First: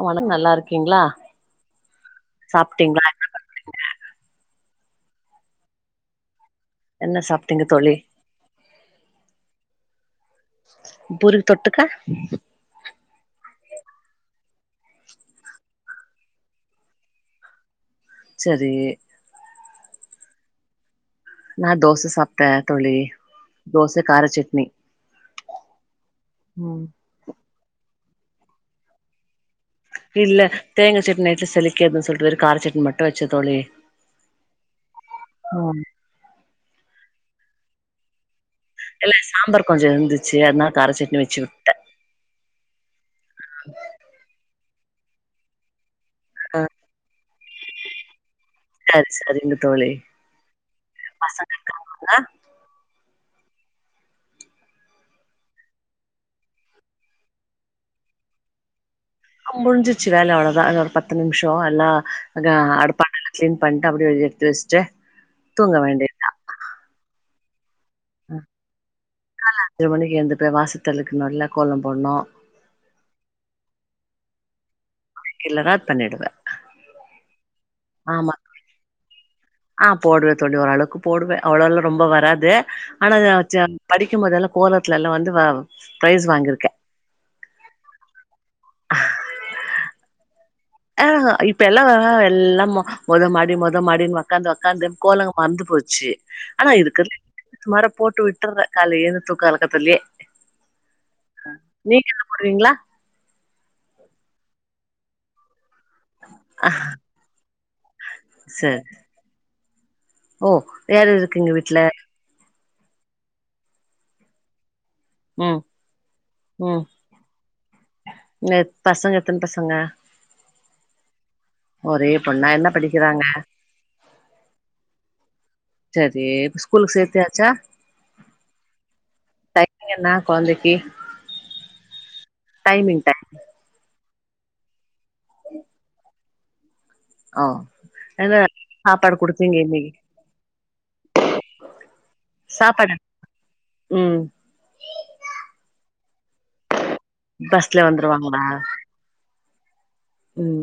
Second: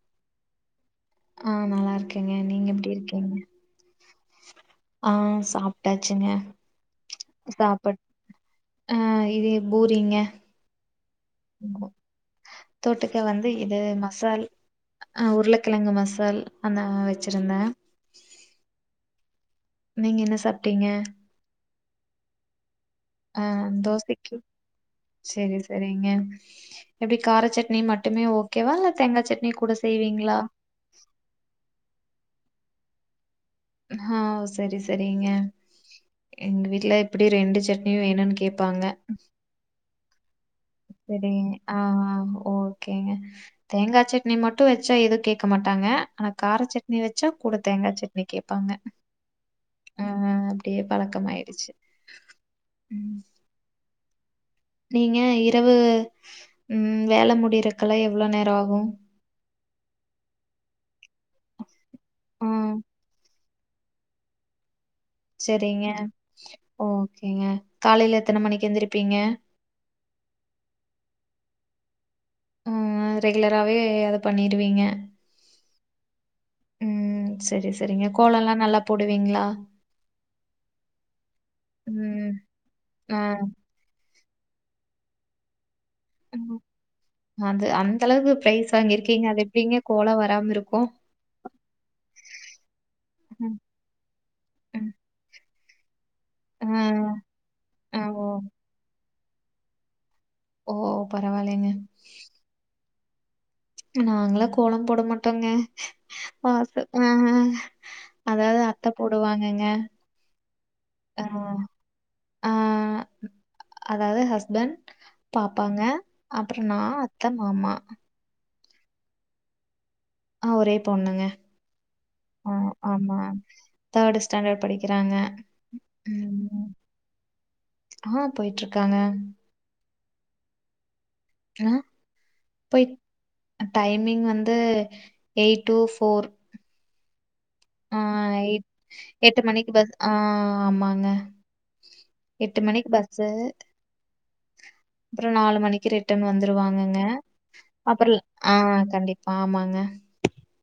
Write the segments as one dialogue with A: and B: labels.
A: அவள நல்லா இருக்கு
B: ஆஹ் நல்லா இருக்கங்க நீங்க எப்படி
A: சாப்ட்டீங்களா
B: இருக்கீங்க ஆஹ் சாப்ட்டாச்சுங்க
A: என்ன சாப்ட்டீங்க தோழி
B: ஆஹ் இது பூரிங்க
A: பூரிக்கு தொட்டுக்க
B: தொட்டுக்க வந்து இது மசால் ஆஹ் உருளக்கெழங்கு மசால் அந்த வெச்சிருந்த
A: செரி
B: நீங்க என்ன சாப்டீங்க
A: நா தோச சாப்டே தோழி தோச காரச்சட்னி
B: செரி செரிங்க எப்டி காரச்சட் னி மட்டுமே ஓகேவா இல்ல தேங்கா சட்னியோ கூட சேர்த்து
A: இல்ல தேங்கா சட்னி நைட்ல செலிக்காதுன்னு சொல்லிட்டு வெரோ காரச்சட்னி மட்டு வச்சே தோழி
B: ஹா செரி செரிங்க
A: ம்
B: எங்க வீட்டுல எப்டி ரெண்டு சட்னியோ வேனுன்னு கேப்
A: இல்ல சாம்பார் கொஞ்சோ இருந்துச்
B: செரிங்க ஆஹ் ஹா ஓ கேங்க தேங்கா சட்னி மட்டோ வெச் ச்சா எதுவோ கேக்க மாட்டாங்க ஆனா கார
A: ஆ
B: சட்னி வெச்சா கூட தேங்கா சட்னி கேப்பாங்க
A: சரி சரிங்க தோழி
B: ஆஹ் அப்டியே
A: பசங்க
B: பழக்கமாயிடுச்சு
A: இருக்காங்களா
B: உம் நீங்க இரவு உம் வேல முடியறக்குல்லா எவ்வளோ நேரம் ஆகும்
A: முடிஞ்சிச்சு வேல அவ்வளோதான் இன்னோ ஒரு பத்து நிமிஷோம் எல்லா அங்க
B: ம்.
A: ஆடு பண்ணல கிளீன் பண்டு அப்படியே அது எடுத்து வெஸ்ட்டு
B: செரிங்க ஓகேங்க காலையில எத்தன மணிக்கு எந்திருப்பீங்க
A: எந்துப்போய் வாசத்தெலிக்குனுல கோலம் போணும்
B: ஹும் ரெகுலராவே அத பண்ணிருவீங்க
A: ரெகுலரா பண்ணிடுவே
B: ம் சரி, சரிங்க.
A: ஆமா
B: கோலம்லாம் நல்லா போடுவீங்களா?
A: ஆஹ் போடுவே தோழி ஒரளவுக்கு போடுவேன் அவ்வளோலா ரொம்ப
B: ம்.
A: வராது ஆனா
B: ஆ.
A: படிக்கும் போதல்லா கோல வீட்டுலல்லா வந்து வவ் ஸ்பைஸ்
B: ம்.
A: வாங்கிருக்கேன்
B: அது அந்த அளவு ப்ரைஸ் வாங்கிருக்கிங்க அது எப்படிங்க கோலம் வர் ராமி ருக்
A: ஆஹு இப்பெல்லா எல்லா மொதமாடி
B: ம்,
A: மொதமாடின்னு ஓக்காந்து ஓக்காந்து
B: ம்.
A: கோலங்க மறந்து போச்சி
B: ஆ,
A: ஆனா இதுக்கு சுமார
B: ஆ,
A: போட்டு
B: ஓ
A: விட்டுற கால ஏந்த தூக்கலக்கத்திலே
B: ஓ பரவாலேங்க
A: போடுவீங்களா
B: நாங்களா கோலம் போட மாட்டோங்க வாசு ஆஹ அதாவது
A: சரி
B: அத்த போடுவாங்கங்க
A: ஓ வேற
B: ஆ,
A: இருக்குங்க வீட்டு்ல
B: ஆ அதாவது ஹஸ்பெண்ட்
A: ம்
B: பாப்பாங்க அப்புறம் நா
A: ம்
B: அத்த மாமா
A: பசங்க எத்தன பசங்க
B: ஒரே பொண்ணுங்க
A: ஒரே பொண்ணா என்ன
B: ஆஹ ஆமா
A: படிக்கிறாங்க
B: தேர்டு ஸ்டாண்டர்ட் படிக்கிறாங்க
A: சரி ஸ்கூலுக்கு சேத்தியாச்சா
B: ஆஹ் போயிட்டு இருக்காங்க
A: நீங்கன கெழந்தக்கி
B: ஆஹ் போய் டைம் நீங்க வந்து எயிட் டூ ஃபோர்
A: ஆ என்ன
B: ஆஹ் எ
A: சாப்பாடு
B: எட்டு
A: குடுத்தீங்க
B: மணிக்கு
A: இன்னைக்கு
B: பஸ் ஆஹ் ஆமாங்க எட்டு மணிக்கு
A: சாப்பாடு
B: பஸ்ஸு
A: ம்
B: அப்புறம நாலு மணிக்கு ரெ ட்டன் வந்துருவாங்க ங்க
A: பஸ்ல
B: அப்புற ஆஹ் கண்டிப்பா ஆமா அஹ்
A: உம்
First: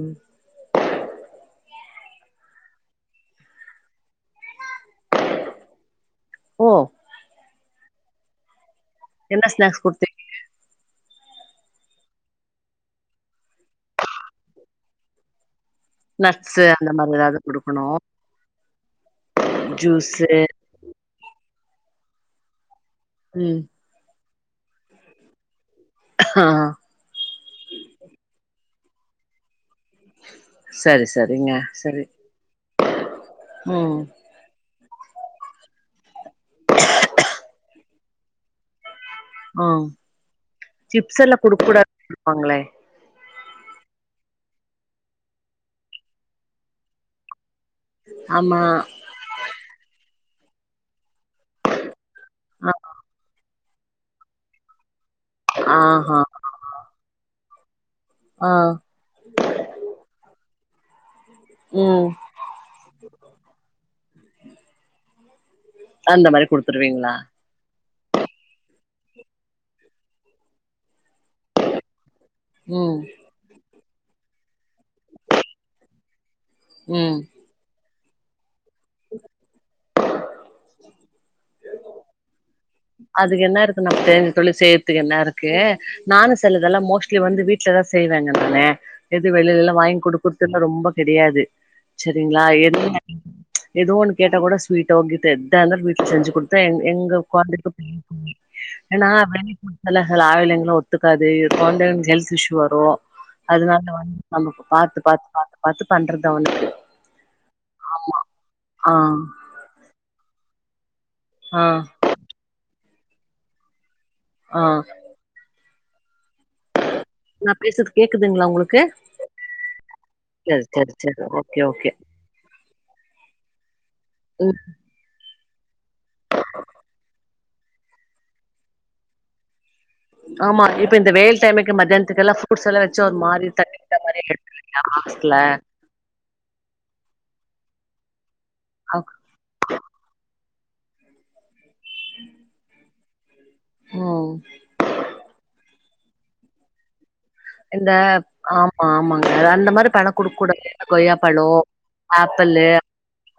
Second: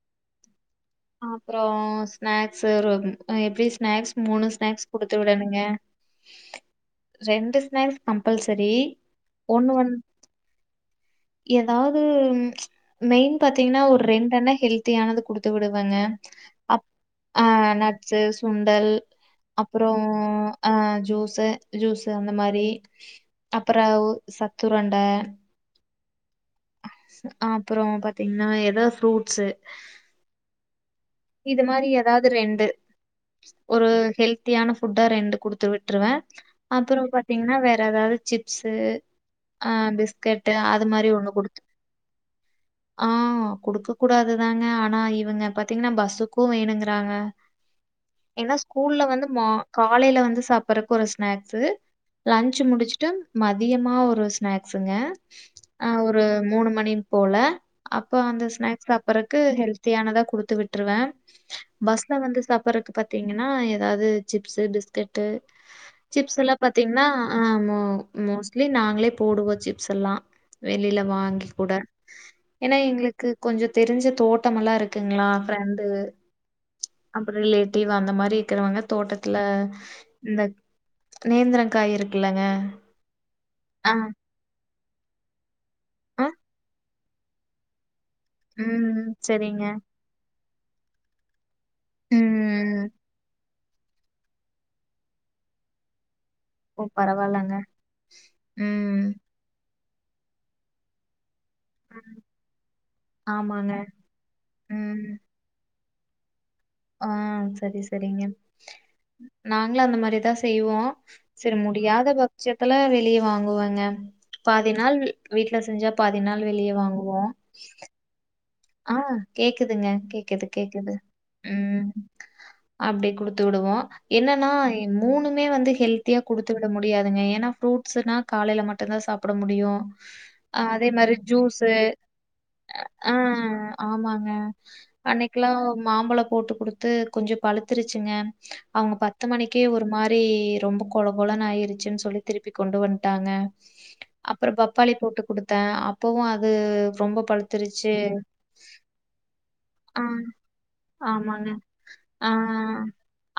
B: அப்புற ஸ்நாக்ஸ் எப்பிடி ஸ்நாக்ஸ் மூணு ஸ்நாக்ஸ் குடுத்து விடனுங்க
A: ஓ
B: ரெண்டு ஸ்நாக்ஸ் கம்பல்சரி
A: என்ன ஸ்நாக்ஸ் குடுத்திருக்கிங்க
B: எதாவது மெயின் பாத்தீங்கினா ஒரு ரெண்டுண்ண ஹெல்த்தியானது குடுத்து விடுவங்க
A: நட்ஸு
B: அப்
A: அந்த மாரி ஏதாவது குடுக்கணு
B: நட்ஸ் சுண்டல் அப்புற
A: ஜூஸு
B: அஹ. ஜூஸு ஜூஸ் அந்த மாரி
A: ம்
B: அப்புறவு சத்துரண்ட
A: ஆ
B: அப்புற பாத்தீங்கினா எதோ ஃப்ரூட்ஸ்சு
A: சரி சரிங்க
B: இது மாரி
A: சரி
B: எதாது ரெண்டு ஒரு
A: ம்
B: ஹெல்த்தியான ஃப் ஃபுட்டா ரெண்டு குடுத்து விட்டுருவேன் அப்புறம் பாத்தீங்கன்னா வேற ஏதாவது சிப்ஸு
A: ஆ
B: ஆஹ் பிஸ்கட் அது மாரி ஒன்னு குடுக்
A: இருப்பாங்களே
B: ஆஹ் குடுக்க கூடாதுதாங்க ஆனா இவங்க பாத்தீங்கன்னா பஸ்ஸுக்கும் வேணுங்கறாங்க ஏன்னா
A: ஆமா
B: ஸ்கூல்ல வந்து மா காலைல வந்து சாப்பறக்கு ஒரு ஸ்நாக்ஸ்சு லன்ச்சு முடிச்சுட்டு ம தியமா ஒரு ஸ்நாக்ஸுங்க
A: ஆஹ்ஹா
B: மூணு மணி போ ல அப்போ அந்த
A: ஆ
B: ஸ்நாக்ஸ் சப்புறக்கு ஹெல்த்தியானதா குடுத்து விட்டு ட்ரு வ
A: ம்
B: பஸ்ல வந்து சாப்புறக்கு பாத்தீங்கன்னா ஏதாவது சிப்ஸ்சு பிஸ்கெட் ட்டு
A: அந்த
B: சிப்ஸ்
A: மாரி
B: எல்லா பாத்தீங்கன்னா
A: குடுத்துருவீங்களா
B: ஆ மு மோஸ்ட்லி நாங்களே போடுவோம் சிப்ஸ் எல்லா வெளில வாங்கி கூட ஏனா
A: ம்
B: எங்குளுக்கு கொஞ்சு தெரிஞ்ச தோட்டமெல்லா இருக்குங்களா ஃப்ரெண்டு
A: ம்
B: அப்புற ரிலேட்டிவ் அந்த மாரி இக்கிறவங்க தோட்டத்துல இந்த நேந்திர காய் இருக்குல்லங்க
A: அதுக்கென்ன இருக்கு
B: அ,
A: நம்மக் தெர்ஞ்ச தொழிஸ் சேத்துக்கு என்ன இருக்கு
B: அ.
A: நானு செல்லுதல்லாம் மோஸ் க்கே வந்து வீட்ல தா செய்வங்க நானே
B: ம்
A: எது வெளியில
B: சரிங்க.
A: எல்லா வாங்கி குடுக் தின்ன ரொம்ப கிடையாது செரிங்களா
B: ம்.
A: என்ன எதோ ஒன்னு கேட்டா கூட ஸ்வீட்டோ கீட்டோ எத்தாளு வீட்ல செஞ்சு குடுத் தா எங்
B: ஓ!
A: எங்கவ்
B: பரவால்லங்க.
A: உக்காந்துட்டு பாப்பே
B: ம்.
A: ஏன்னா வலிக்கும் லகலா ஆயில் எங்கு ஒத்துக்காது கொழ்ந்தைகள்
B: ம்.
A: ஹெல்த் இஷ்யு வரு
B: ஆமாங்க.
A: அதுனால வந்து நம பாத்து பாத்து பாத்து பாத்துப் பண்றது அவுனுக்கு
B: ஆஹ் செரி செரிங்க
A: ஆ
B: நாங்களு அந்த மாரிதாஸ் செய்வோ செரி
A: ஆ
B: முடியாத பக்ட்சத்துல வீட் லி வாங்குவாங்க
A: ஆ
B: பாதி நாள் வீ வீட்டுல செஞ்சாப் பாதி நாள் வெளிய வாங்கு
A: நா பேசுறது கேக்குதுங்களா உங்களுக்
B: ஆஹ் கேக்குதுங்க கேக்குது கேக்குது
A: சரி சரி ஓகே
B: உம்
A: ஓகே
B: அப்டி குடுத்து விடுவோ
A: ம்
B: என்னன்னா என் மூணும் மே வந்து ஹெல்த் த்தியா குடுத்து விட முடியாதுங்க ஏன்னா ஃப்ரூட்ஸ்சுன்னா காலையில மட்டும்தா சாப்புட முடியு
A: ஆமா இப்ப இந்த வெயில் டைம்க்கு மத்தியானத்துக்ககெல்லம் ஃப்ரூட்ஸ் எல்லாம் வச்ச மாறி
B: உம் ஆமாங்க அன்னைக்கெல்லாம் மாம்பலம் போட்டு கொடுத்து கொஞ்சம் பழுத்துருச்சுங்க அவங்க பத்து மணிக்கே ஒரு மாரி ரொம்ப குழ குழன்னு ஆயிரு ச்சுன்னு சொல்லி திருப்பி கொண்டு வன் விட்டாங்க
A: ம்
B: அப்புறம் பப்பாளி போட்டு கொடுத்தேன் அ ப்பவும் அது ரொம்ப
A: இந்த
B: பழுத்துருச்சு
A: ஆமா ஆமாங்க அந்த மாரி
B: ஆ
A: பழம் கொடுக்கு கூடாது
B: ஆமாங்க
A: கொய்யாப்பழம்
B: ஆ
A: ஆப்பிள்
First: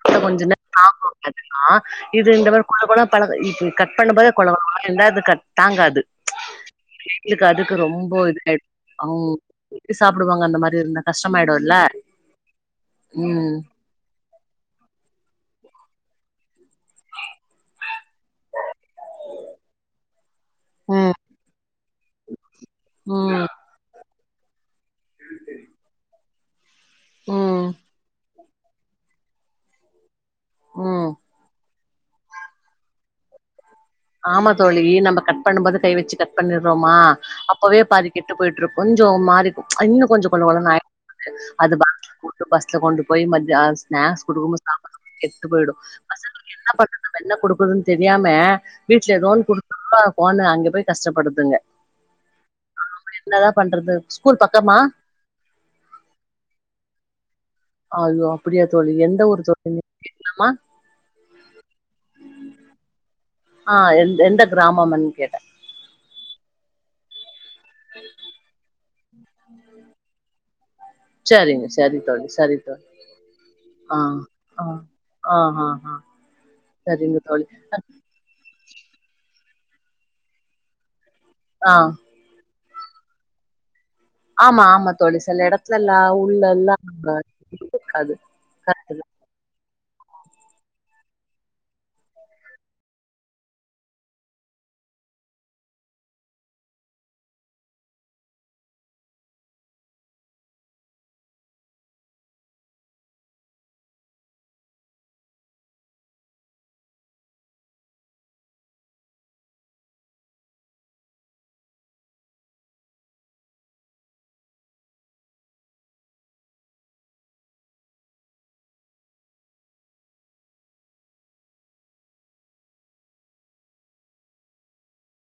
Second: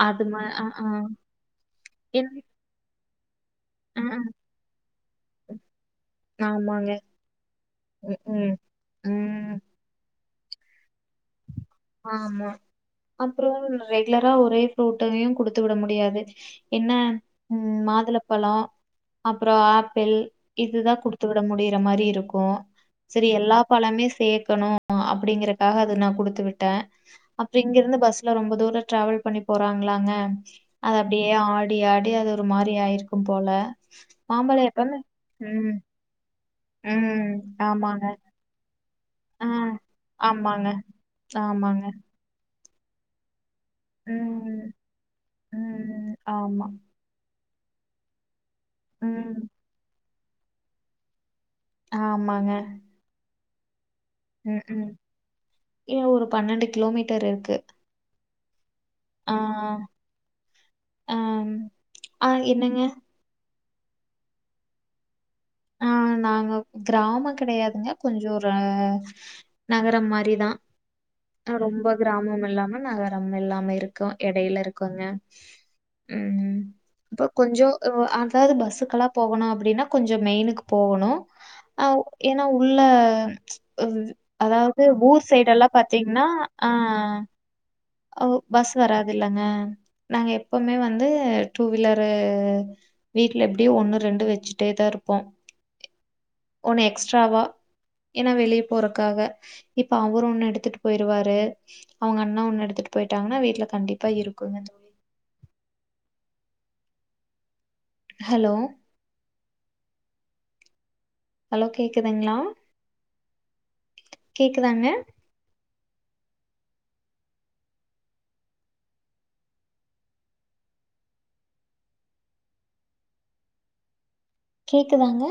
B: அது
A: கொஞ்ச
B: மா ஆ
A: நேரம்
B: ஆ
A: தாகும் [unintelligible] ஆஹ இது
B: என்ன
A: இந்த மாரி கொல கொல பலது கட்
B: ஆ ஆ,
A: பண்ணும்போத கொல கொல கொலனு இருந்தா அது கட் தாங்காது
B: ஆமாங்க
A: எங்களுக்கு அதுக்கு ரொம்ப
B: ம்
A: இது
B: ம்
A: அம்
B: ம்,
A: சாப் படுவாங்க அந்த மாரி இருந்த கஷ்டாயி
B: ஆம்மா அப்புறம் ரெகுலரா ஒரே ஃப்ரூட்டவே கொடுத் து விட முடியாது என்ன உம் மாதுளப்பலோம் அப்புறம் ஆப்பிள் இதுதான்
A: ம்
B: குடுத்து விட முடியிற மாரி இருக்கும் சரி
A: ம்
B: எல்லா பலமே சேக்கணும் அப்படிங்கறக்காக அது நான் கொடுத்து விட் டன் அப்புறம்
A: ம்
B: இங்க இருந்து பஸ் ரொம்ப தூர டிராவல் பண்ணி போறாங்களாங்க அது
A: ம்
B: அப்படியே ஆ ப்டியாடி அது ஒரு மாரி ஆயிருக்கும் போல
A: ஆமா
B: மாம்பழம்
A: தோலி
B: எப்பவுமே
A: நம்ம கட்
B: ம்,
A: பண்ணும்போது கை வச்சு கட் பண்ணிடுறோமா
B: ம்.
A: அப்பவே
B: ஆமாங்க.
A: பாதிக்கெட்டு போயிட்டுயிக் கொஞ்சம்
B: ஆ.
A: மாறிக்கும் இன்னும் கொஞ்சம்
B: ஆமாங்க,
A: கொலகொலன்னு ஆய் அது
B: ஆமாங்க.
A: பஸ்ல போட்டு ப ஸ்ல கொண்டு போய் மதியா ஸ்னாக்ஸ் கொடுக்கும்
B: ம்,
A: சாப்பாடு கெட்டு போயிடும்
B: ம்.
A: பசங்களுக்கு
B: ஆமா.
A: என்ன பண்ணது என்ன ஒன்னும் தெரியாம வீட்டு்ல
B: ம்.
A: லோன் குடுப்பா போண்ணு அங்க போய் கஷ்டப்படுதுங்க
B: ஆமாங்க
A: என்னதான் பண்றது ஸ்கூல்
B: உம்
A: பக்கமா
B: உம் இல்ல ஒரு பன்னெண்டு கிலோமீட்டர் இருக்கு
A: அப்படியாது
B: ஆஹ் அஹ் ஆஹ் என்னங்க
A: ஆஹ் எ எந்த கிராமமன்னு கேட்டன்
B: ஆஹ் நாங்க கிராம கிடையாதுங்க கொஞ்சம் ஒரு நகரம் மாரிதான்
A: சரிங்க
B: ரொம்ப
A: சரி தோழி
B: கிராமம்
A: சரி
B: இல்லாம
A: தோழி
B: நகரம் இல்லாம
A: ஆ
B: இருக்கோம் இடையில
A: ஆ
B: இருக்கங்க
A: ஆ ஆ ஆ
B: உஹம்
A: சரிங்க
B: இப்ப
A: தோழி
B: கொஞ்சம் அதாவது பஸ்சு ல்ல போகணும் அப்படினா கொஞ்சம் கொஞ்சம் மெயினுக்கு போகணும்
A: ஆ
B: ஆஹ் ஏனா உள்ள அஹ்,
A: ஆமா
B: அதாவது
A: ஆமா
B: ஊர்
A: தொழிசல்ல
B: சைடெல்லாம்
A: இடத்துல
B: பாத்தீங்கன்னா, ஆ
A: உள்ளலாம்
B: பஸ் வராது இல்லங்க நாங்க எப்பவுமே வந்து டூ வீலரு வீட்டுல எப்படியோ ஒண்ணு ரெண்டு வச்சுட்டே தான் இருப்போம் ஒண்ணு எக்ஸ்ட்ராவா ஏன்னா வெளியே போறக்காக இப்ப அவர் ஒன்னு எடுத்துட்டு போயிருவாரு அவங்க அண்ணா ஒண்ணு எடுத்து எடுத்துட்டு போயிட்டாங்கன்னா வீட்டுல கண்டிப்பா இருக்குங்க தோழி ஹலோ ஹலோ கேக்குதுங்களா கேக்குதாங்க கேக்குதாங்க